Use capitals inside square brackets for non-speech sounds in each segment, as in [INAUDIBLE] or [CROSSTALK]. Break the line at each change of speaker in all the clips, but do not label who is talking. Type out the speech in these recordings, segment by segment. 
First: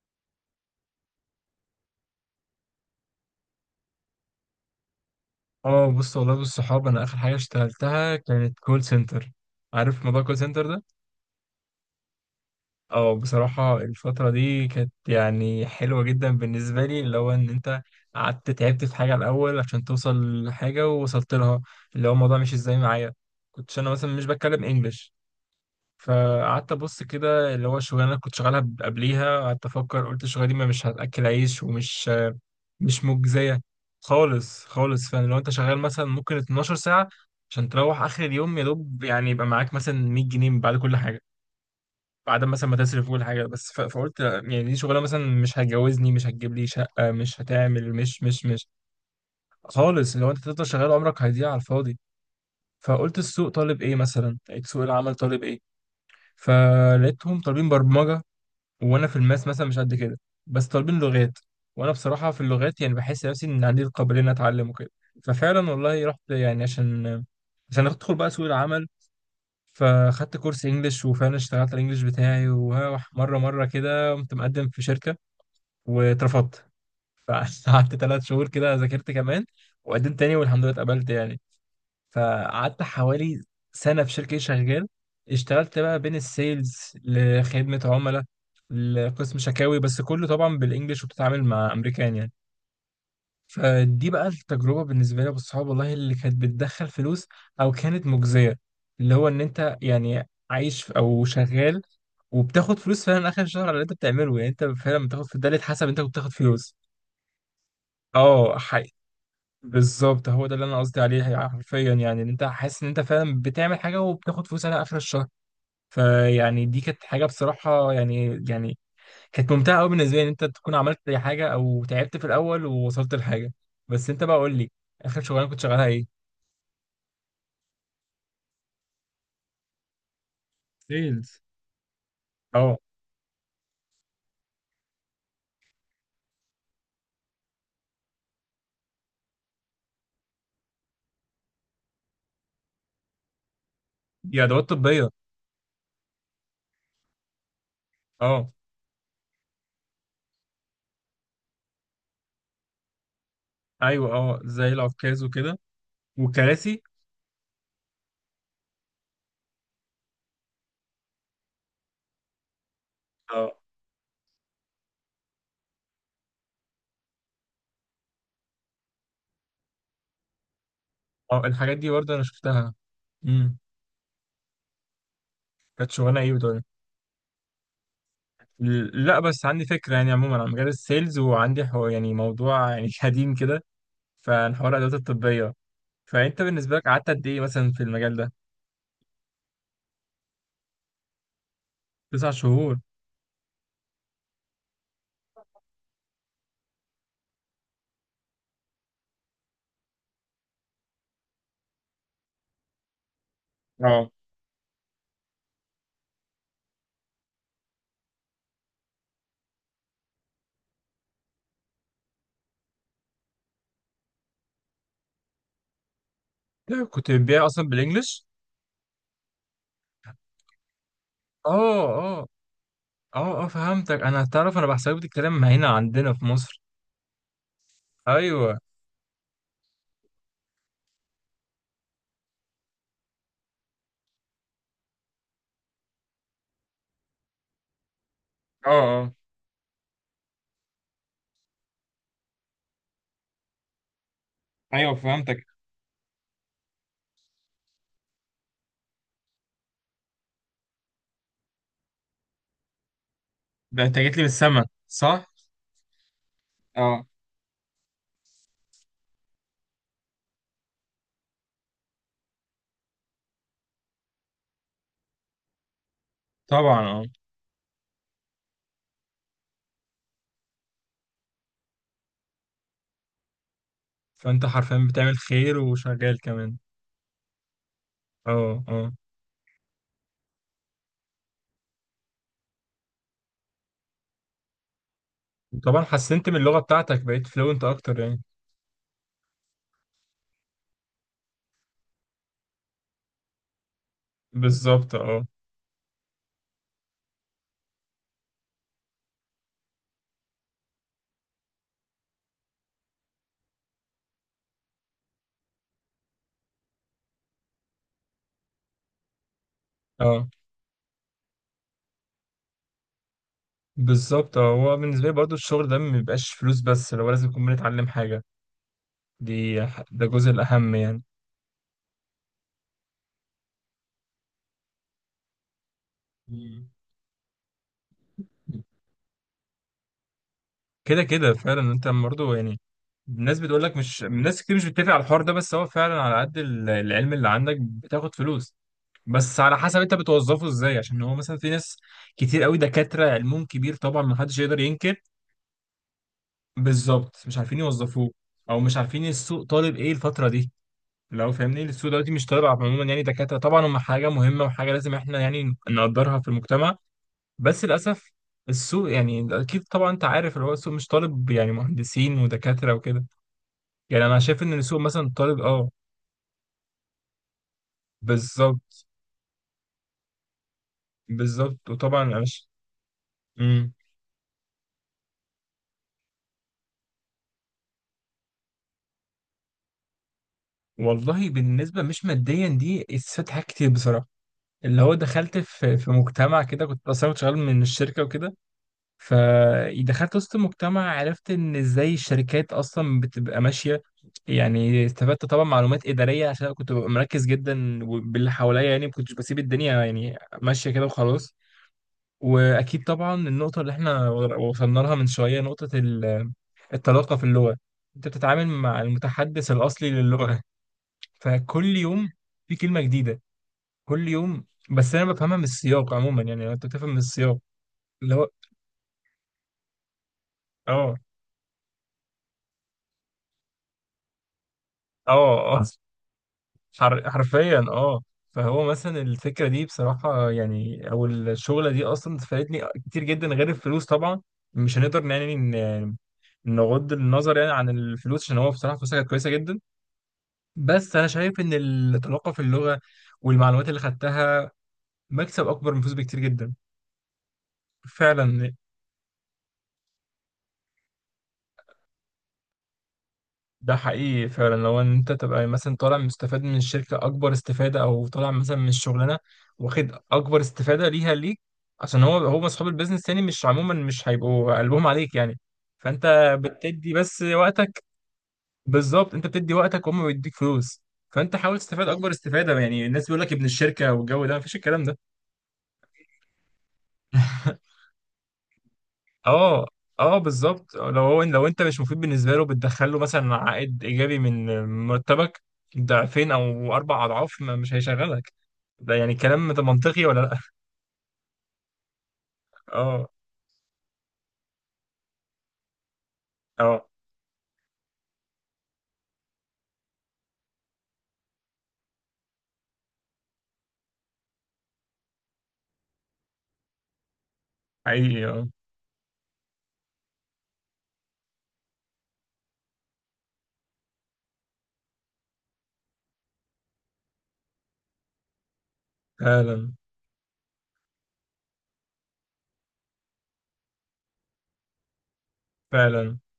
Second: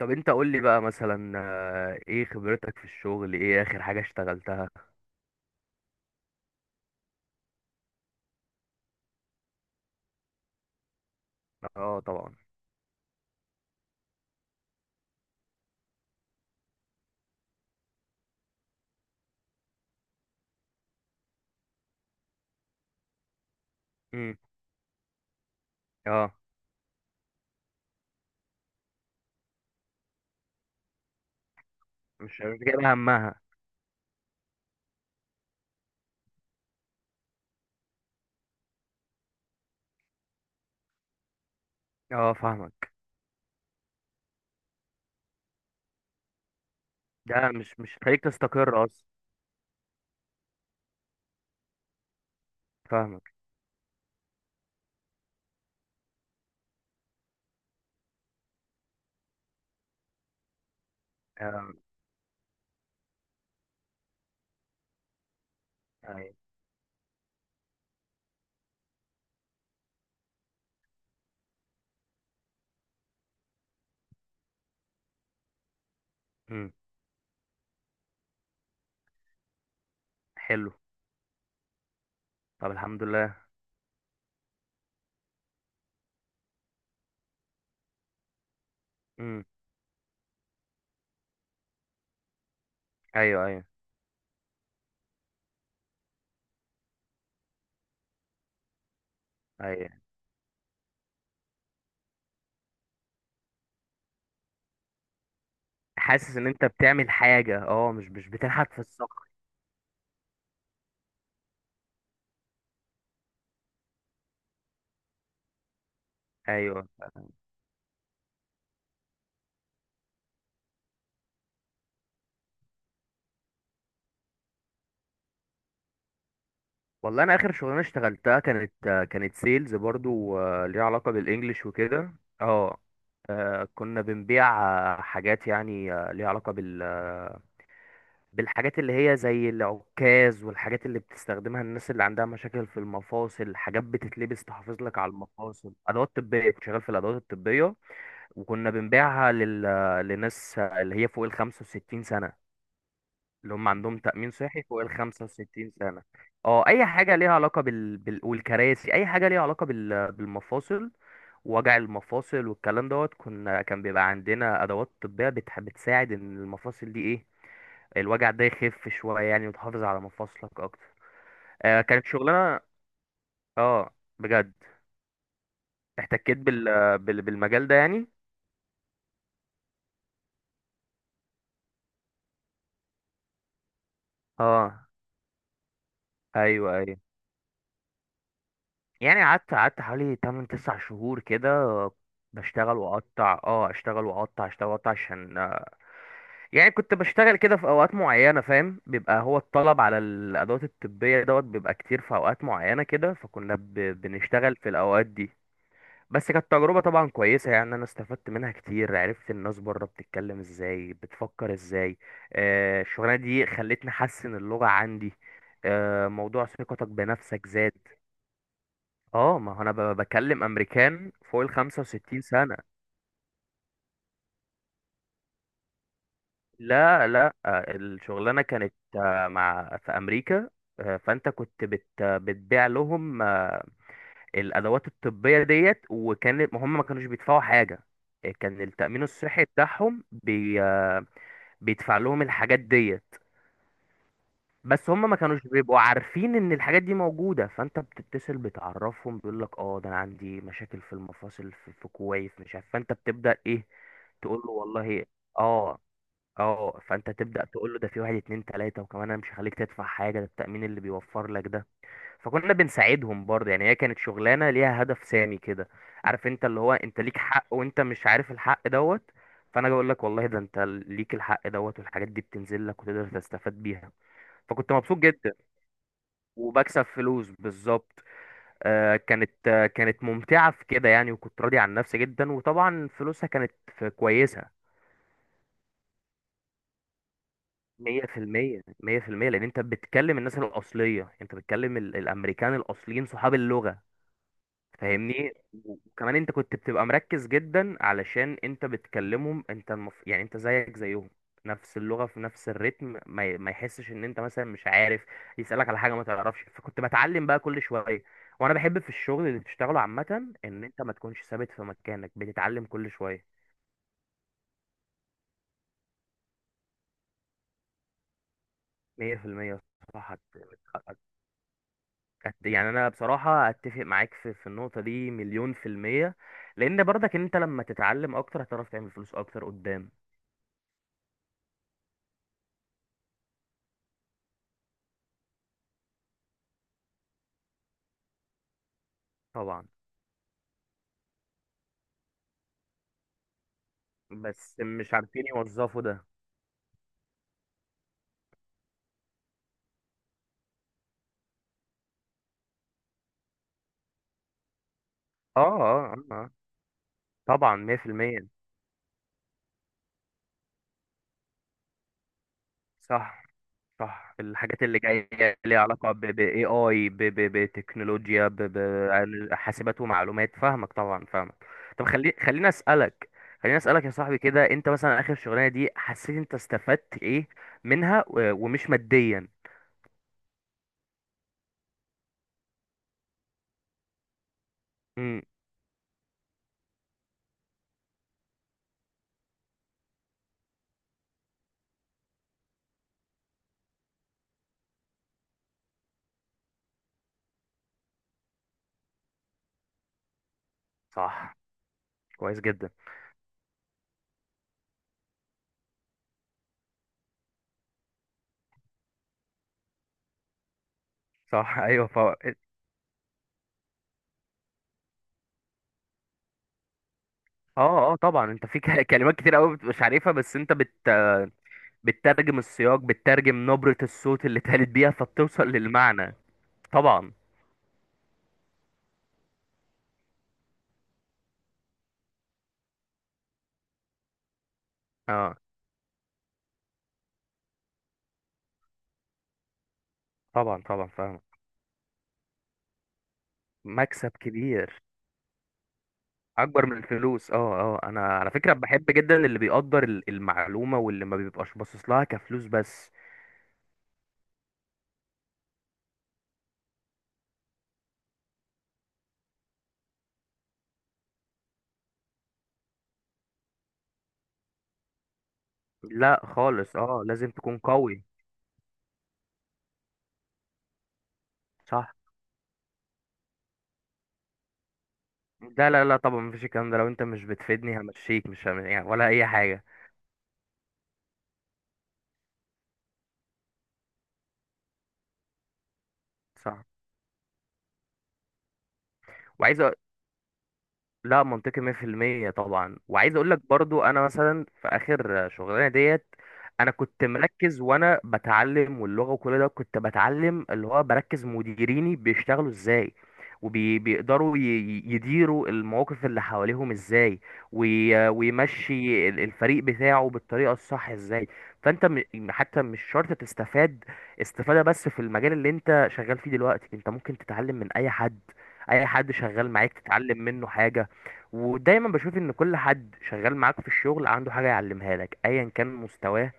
طب، انت قول لي بقى مثلا، ايه خبرتك في الشغل؟ ايه اخر حاجة اشتغلتها؟
اه، بص والله بالصحاب انا اخر حاجه اشتغلتها كانت كول سنتر. عارف موضوع كول سنتر ده؟
اه، طبعا.
اه، بصراحه الفتره دي كانت يعني حلوه جدا بالنسبه لي، اللي هو ان انت قعدت تعبت في حاجه الاول عشان توصل لحاجه ووصلت لها. اللي هو الموضوع مش ازاي معايا، كنتش انا مثلا مش
امم.
بتكلم انجلش.
اه،
فقعدت ابص كده، اللي هو الشغلانه اللي كنت شغالها قبليها قعدت افكر، قلت الشغلانه دي ما مش هتاكل عيش ومش
مش جايب
مش
همها.
مجزية خالص خالص. فعلا لو انت شغال مثلا ممكن 12 ساعة، عشان تروح اخر اليوم يا دوب يعني يبقى معاك مثلا 100 جنيه بعد كل حاجة،
اه،
بعد مثلا ما
فاهمك.
تصرف كل حاجة. بس فقلت لا، يعني دي شغلة مثلا مش هتجوزني مش هتجيب لي شقة مش
ده مش
هتعمل
مش
مش
خليك
مش مش
تستقر اصلا.
خالص. لو انت تفضل شغال عمرك هيضيع على الفاضي. فقلت
فاهمك.
السوق طالب ايه، مثلا لقيت سوق العمل طالب ايه؟ فلقيتهم طالبين برمجة، وانا في الماس مثلا مش قد كده، بس طالبين لغات.
آه.
وانا بصراحه في اللغات يعني بحس نفسي ان عندي القابليه ان اتعلم وكده. ففعلا والله رحت
ايوه.
يعني عشان ادخل بقى سوق العمل. فخدت كورس انجليش، وفعلا اشتغلت على الانجليش بتاعي، ومره مره كده قمت مقدم في شركه واترفضت.
امم.
فقعدت [LAUGHS] ثلاث شهور كده ذاكرت كمان، وقدمت تاني والحمد
حلو.
لله اتقبلت يعني.
طب،
فقعدت
الحمد لله.
حوالي سنة في شركة شغال، اشتغلت بقى بين السيلز لخدمة عملاء لقسم
امم.
شكاوي، بس كله طبعا بالانجلش وبتتعامل مع امريكان يعني.
ايوه، ايوه.
فدي بقى التجربة بالنسبة لي والصحاب والله اللي كانت بتدخل فلوس او كانت مجزية، اللي هو ان انت
ايوه،
يعني عايش او شغال، وبتاخد فلوس فعلا اخر الشهر على اللي انت بتعمله، يعني انت فعلا بتاخد في ده، اللي اتحسب انت كنت بتاخد
حاسس ان انت
فلوس.
بتعمل حاجة، مش
اه
بتنحت في الصخر.
بالظبط، هو ده اللي انا قصدي عليه يعني، حرفيا يعني ان انت حاسس ان انت فعلا بتعمل حاجه وبتاخد فلوس على اخر الشهر. فيعني دي
ايوه.
كانت حاجه بصراحه يعني كانت ممتعه قوي بالنسبه لي، ان انت تكون عملت أي حاجه او تعبت في الاول ووصلت لحاجه. بس انت بقى قول لي، اخر شغلانه كنت شغالها ايه؟
والله، انا اخر شغلانه اشتغلتها كانت سيلز برضو، ليها علاقه
سيلز،
بالانجليش وكده. اه.
اه.
كنا بنبيع حاجات يعني ليها علاقه بالحاجات اللي هي زي العكاز، والحاجات اللي بتستخدمها الناس اللي عندها مشاكل في المفاصل، حاجات
دي
بتتلبس
ادوات
تحافظ لك
طبيه،
على المفاصل، ادوات طبيه، كنت شغال في الادوات الطبيه.
اه.
وكنا بنبيعها لل... آه، لناس اللي هي فوق ال 65 سنه، اللي هم عندهم
ايوه،
تأمين
اه
صحي
زي
فوق ال
العكاز وكده،
65 سنة. اه،
والكراسي.
اي حاجة ليها علاقة والكراسي، اي حاجة ليها علاقة بالمفاصل، وجع المفاصل والكلام دوت.
اه
كان بيبقى عندنا ادوات طبية بتساعد ان المفاصل دي ايه، الوجع ده يخف شوية يعني، وتحافظ على مفاصلك اكتر.
اه، الحاجات
آه،
دي
كانت
برضه انا
شغلانة.
شفتها. امم،
اه، بجد.
كانت شغلانه ايه؟
احتكيت بالمجال ده يعني.
لا بس عندي فكرة يعني عموما عن مجال السيلز، وعندي يعني موضوع يعني [LAUGHS] قديم كده، فعن حوار
اه،
الأدوات الطبية. فأنت بالنسبة
ايوه،
لك
ايوه،
قعدت قد إيه مثلا في المجال ده؟
يعني قعدت حوالي 8 9 شهور كده،
تسع
بشتغل
شهور،
واقطع، اشتغل واقطع، اشتغل واقطع عشان، يعني كنت بشتغل كده في اوقات معينه، فاهم؟ بيبقى هو الطلب على الادوات الطبيه دوت بيبقى كتير في اوقات معينه كده، فكنا
اه.
بنشتغل في الاوقات دي. بس كانت تجربه طبعا كويسه يعني، انا استفدت منها كتير، عرفت الناس بره بتتكلم ازاي، بتفكر ازاي. الشغلانه دي خلتني احسن اللغه عندي. موضوع
ده
ثقتك
كنت بتبيع
بنفسك
أصلا
زاد.
بالإنجلش؟
اه، ما هو انا بكلم امريكان فوق ال
آه
65
آه.
سنة.
آه آه، فهمتك أنا، تعرف أنا بحسبك الكلام ما هنا عندنا في مصر.
لا، لا، الشغلانة
أيوه.
كانت، آه، مع في امريكا. فانت كنت بتبيع لهم الادوات الطبية ديت، وكان ما كانوش بيدفعوا حاجة. كان
اه
التأمين
اه،
الصحي بتاعهم بي آه، بيدفع لهم الحاجات ديت. بس
ايوه
هم ما
فهمتك.
كانوش بيبقوا عارفين ان الحاجات دي موجودة، فانت بتتصل بتعرفهم، بيقول لك: اه، ده انا عندي مشاكل في المفاصل في كويس مش عارف. فانت بتبدأ ايه؟
ده أنت جيت لي من
تقول له:
السما،
والله.
صح؟
اه. اه،
اه،
فانت تبدأ تقول له: ده في واحد، اتنين، تلاتة، وكمان انا مش هخليك تدفع حاجة، ده التأمين اللي بيوفر لك ده. فكنا بنساعدهم برضه يعني، هي كانت شغلانة ليها هدف سامي كده. عارف انت اللي هو
طبعا
انت
اه.
ليك حق وانت مش عارف الحق دوت. فانا بقول لك والله ده انت ليك الحق دوت، والحاجات دي بتنزل لك وتقدر تستفاد بيها.
فانت
فكنت
حرفيا
مبسوط
بتعمل
جدا،
خير وشغال كمان.
وبكسب فلوس بالظبط.
اه اه.
كانت ممتعة في كده يعني، وكنت راضي عن نفسي جدا، وطبعا فلوسها كانت كويسة.
طبعا حسنت من اللغة بتاعتك، بقيت فلوينت اكتر
مية في
يعني.
المية 100%، لأن أنت بتكلم الناس الأصلية، أنت بتكلم الأمريكان الأصليين، صحاب اللغة.
بالظبط اه.
فاهمني. وكمان انت كنت بتبقى مركز جدا علشان انت بتكلمهم، انت يعني انت زيك زيهم، نفس اللغة في نفس الريتم، ما يحسش ان انت مثلا مش عارف، يسألك على حاجة ما تعرفش، فكنت بتعلم بقى كل شوية. وانا بحب في الشغل اللي بتشتغله
اه
عامة ان انت ما تكونش ثابت في مكانك، بتتعلم كل شوية.
بالظبط اه، هو بالنسبه لي برضو الشغل ده ما بيبقاش فلوس بس، لو لازم نكون بنتعلم حاجه،
100%.
ده
صح.
الجزء الاهم
هت-
يعني.
يعني انا بصراحة اتفق معاك في النقطة دي مليون في المية.
مم.
لان برضك انت لما تتعلم اكتر، هتعرف تعمل فلوس اكتر قدام.
كده كده فعلا، انت برضو يعني الناس بتقول لك، مش الناس كتير مش بتتفق على الحوار ده، بس هو فعلا على قد العلم اللي عندك بتاخد فلوس، بس على
طبعا.
حسب انت بتوظفه ازاي، عشان هو مثلا في ناس كتير قوي دكاترة علمهم كبير طبعا ما حدش يقدر
بس مش
ينكر.
عارفين يوظفوا ده.
بالظبط مش عارفين يوظفوه، او مش عارفين السوق طالب ايه الفترة دي، لو فاهمني السوق دلوقتي مش طالع عموما، يعني دكاترة طبعا هم حاجة مهمة وحاجة لازم احنا
اه،
يعني
اه، اه.
نقدرها في
آه.
المجتمع.
طبعا
بس للأسف
100%.
السوق، يعني أكيد طبعا أنت عارف، اللي هو السوق مش طالب يعني مهندسين ودكاترة وكده.
صح،
يعني
صح،
أنا شايف إن
الحاجات
السوق
اللي جايه
مثلا طالب
ليها
أه.
علاقه ب اي بتكنولوجيا،
بالظبط.
حاسبات ومعلومات. فاهمك، طبعا، فاهمك.
بالظبط
طب،
وطبعا أنا مش.
خليني اسالك. خليني
مم.
اسالك يا صاحبي كده، انت مثلا اخر شغلانه دي حسيت انت استفدت ايه منها، ومش ماديا؟
والله بالنسبة مش ماديا دي، استفدت حاجات كتير بصراحة، اللي هو
امم.
دخلت في مجتمع كده، كنت أصلا كنت شغال من الشركة وكده. فدخلت وسط المجتمع، عرفت ان ازاي الشركات اصلا بتبقى ماشيه، يعني استفدت طبعا معلومات اداريه، عشان أنا كنت ببقى مركز جدا وباللي حواليا، يعني ما كنتش بسيب الدنيا يعني ماشيه كده وخلاص.
صح. كويس جدا.
واكيد طبعا النقطه اللي احنا وصلنا لها من شويه، نقطه الطلاقه في اللغه، انت بتتعامل مع المتحدث الاصلي للغه،
صح. [LAUGHS]
فكل
ايوه
يوم
فوق.
في كلمه جديده، كل يوم. بس انا بفهمها من السياق عموما، يعني لو انت بتفهم من السياق
اه، اه،
اللي هو،
طبعا. انت في كلمات كتير قوي مش عارفها، بس انت
اه
بتترجم السياق، بتترجم نبرة الصوت اللي اتقالت بيها،
اه
فبتوصل
اه
للمعنى. طبعا.
حرفيا اه. فهو مثلا الفكرة دي بصراحة يعني، أو الشغلة دي أصلا فادتني كتير جدا غير الفلوس طبعا، مش هنقدر يعني
اه.
نغض النظر يعني عن الفلوس، عشان هو بصراحة فلوسها كانت كويسة جدا.
طبعا، طبعا،
بس أنا
فاهم.
شايف إن التلقى في اللغة والمعلومات اللي
مكسب
خدتها
كبير.
مكسب أكبر من فلوس بكتير جدا.
اكبر من الفلوس. اه، اه، انا على فكرة
فعلا.
بحب جدا اللي بيقدر المعلومة، واللي ما بيبقاش باصص لها كفلوس بس.
ده حقيقي فعلا، لو ان انت تبقى مثلا طالع مستفاد من الشركه اكبر استفاده، او طالع مثلا من الشغلانه واخد اكبر استفاده ليها ليك، عشان هو اصحاب البيزنس يعني مش، عموما مش هيبقوا قلبهم عليك يعني، فانت
لا، خالص،
بتدي
اه،
بس
لازم تكون
وقتك.
قوي.
بالظبط، انت بتدي وقتك وهم بيديك فلوس، فانت حاول تستفاد
صح.
اكبر استفاده، يعني الناس بيقول لك ابن الشركه والجو ده، مفيش الكلام ده.
لا، لا، لا، طبعا مفيش الكلام ده، لو انت مش بتفيدني همشيك، مش هم... يعني ولا اي حاجة.
اه اه بالظبط، لو انت مش مفيد بالنسبه له، بتدخل له مثلا عائد ايجابي من مرتبك ضعفين
صح.
او اربع اضعاف، ما مش هيشغلك. ده يعني، كلام
وعايز
ده
أ-
منطقي ولا لا؟
لا، منطقي 100%،
[LAUGHS]
طبعا.
اه
وعايز اقول لك برضو، انا مثلا في اخر شغلانه ديت، انا
اه
كنت مركز وانا بتعلم، واللغه وكل ده كنت بتعلم، اللي هو بركز مديريني بيشتغلوا ازاي، وبيقدروا يديروا المواقف اللي حواليهم ازاي،
حقيقي اه،
ويمشي الفريق بتاعه بالطريقه الصح ازاي. فانت حتى مش شرط تستفاد استفاده بس في المجال اللي انت شغال فيه دلوقتي، انت ممكن تتعلم من اي حد، اي حد شغال
فعلا
معاك تتعلم منه حاجه. ودايما بشوف ان كل حد شغال معاك في الشغل عنده حاجة يعلمها لك، ايا كان
فعلا
مستواه،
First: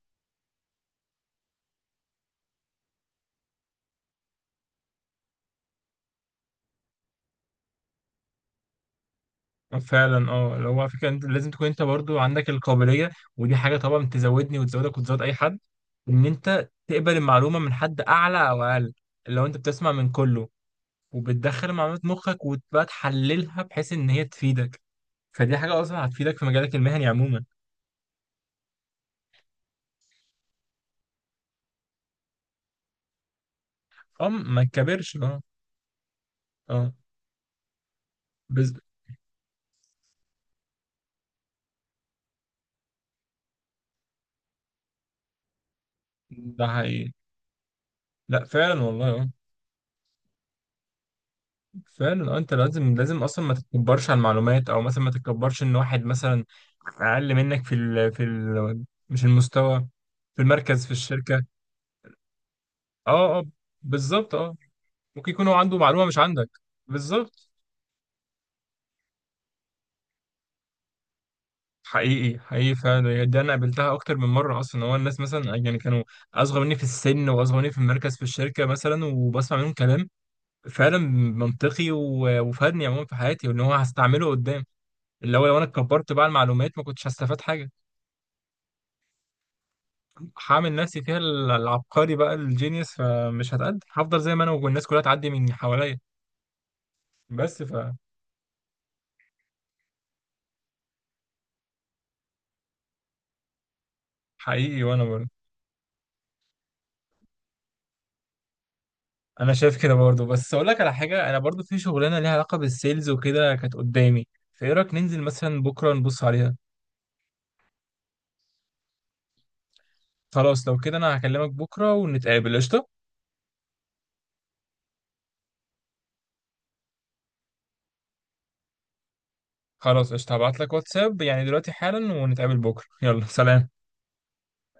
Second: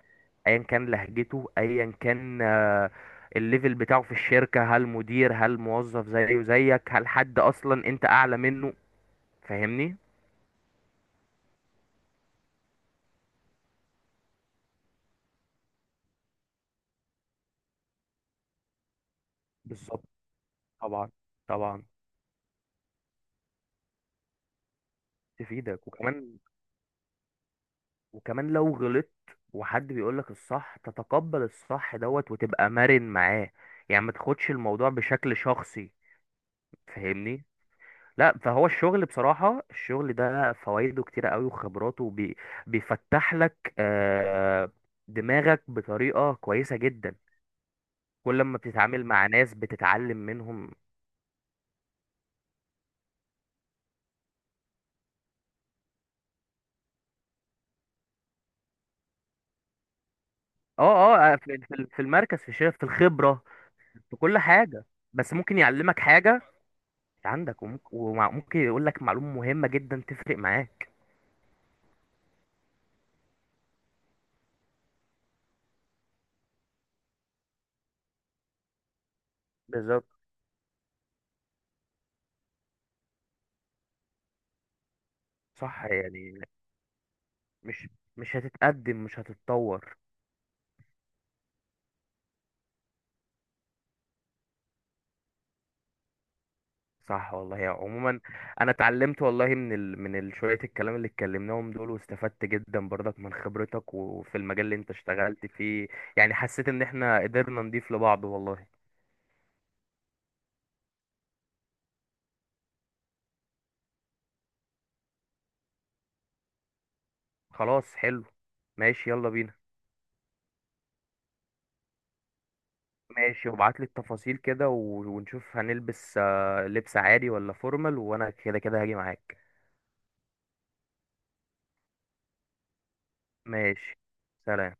ايا كان لهجته، ايا كان الليفل بتاعه في الشركة، هل مدير، هل موظف زيه زيك، هل حد اصلا انت اعلى منه. فاهمني.
فعلا اه. لو على فكره انت لازم تكون انت برضو عندك القابليه، ودي حاجه طبعا تزودني وتزودك وتزود اي حد، ان انت تقبل المعلومه من حد اعلى او اقل، لو انت بتسمع
بالظبط.
من كله
طبعا.
وبتدخل
طبعا.
معلومات مخك وتبقى تحللها بحيث ان هي تفيدك، فدي حاجة
تفيدك
أصلا هتفيدك
وكمان،
في مجالك المهني عموما.
وكمان لو غلطت وحد بيقول لك الصح، تتقبل الصح دوت وتبقى مرن معاه، يعني ما
اه
تاخدش
ما
الموضوع
تكبرش،
بشكل
اه.
شخصي.
اه
فاهمني. لا، فهو
بز...
الشغل بصراحة، الشغل ده فوائده كتيرة قوي، وخبراته بيفتح لك دماغك بطريقة
ده
كويسة
حقيقي.
جدا. كل
لا
ما
فعلا
بتتعامل
والله
مع
اه،
ناس بتتعلم منهم.
فعلا اه، انت لازم لازم اصلا ما تتكبرش على المعلومات، او مثلا ما تتكبرش ان واحد مثلا اقل منك مش المستوى، في
اه،
المركز في
اه،
الشركة.
في المركز، في الشغل، في
اه
الخبرة،
اه
في
بالظبط
كل
اه.
حاجة،
ممكن
بس
يكون هو
ممكن
عنده
يعلمك
معلومة مش
حاجة،
عندك. بالظبط.
عندك وممكن يقول لك معلومة مهمة جدا تفرق معاك.
حقيقي حقيقي فعلا، دي انا قابلتها اكتر من مره اصلا، هو الناس مثلا يعني كانوا اصغر مني في السن واصغر مني في المركز في الشركه مثلا، وبسمع منهم
بالظبط.
كلام فعلا منطقي وفادني عموما في حياتي، وان هو هستعمله قدام، اللي هو لو انا
صح
اتكبرت بقى على
يعني،
المعلومات ما كنتش هستفاد حاجه.
مش مش هتتقدم، مش هتتطور.
هعمل نفسي فيها العبقري بقى، الجينيوس، فمش هتقدم، هفضل زي ما انا والناس كلها تعدي من حواليا.
صح، والله،
بس
يا عموما، انا اتعلمت والله من شويه الكلام اللي اتكلمناهم دول، واستفدت جدا برضك من خبرتك وفي المجال اللي
فحقيقي
انت
وانا برضه.
اشتغلت فيه. يعني حسيت ان احنا قدرنا نضيف لبعض والله.
انا شايف كده برضه، بس اقول لك على حاجه، انا برضه في شغلانه ليها علاقه بالسيلز وكده كانت قدامي، فايه رايك ننزل مثلا بكره نبص عليها؟
خلاص، حلو. ماشي، يلا بينا.
خلاص لو كده انا هكلمك بكره ونتقابل قشطه.
ماشي، وابعت لي التفاصيل كده ونشوف هنلبس لبس عادي ولا فورمال، وانا كده كده هاجي معاك.
خلاص قشطه، هبعت لك واتساب يعني دلوقتي حالا ونتقابل بكره، يلا سلام.
ماشي. سلام.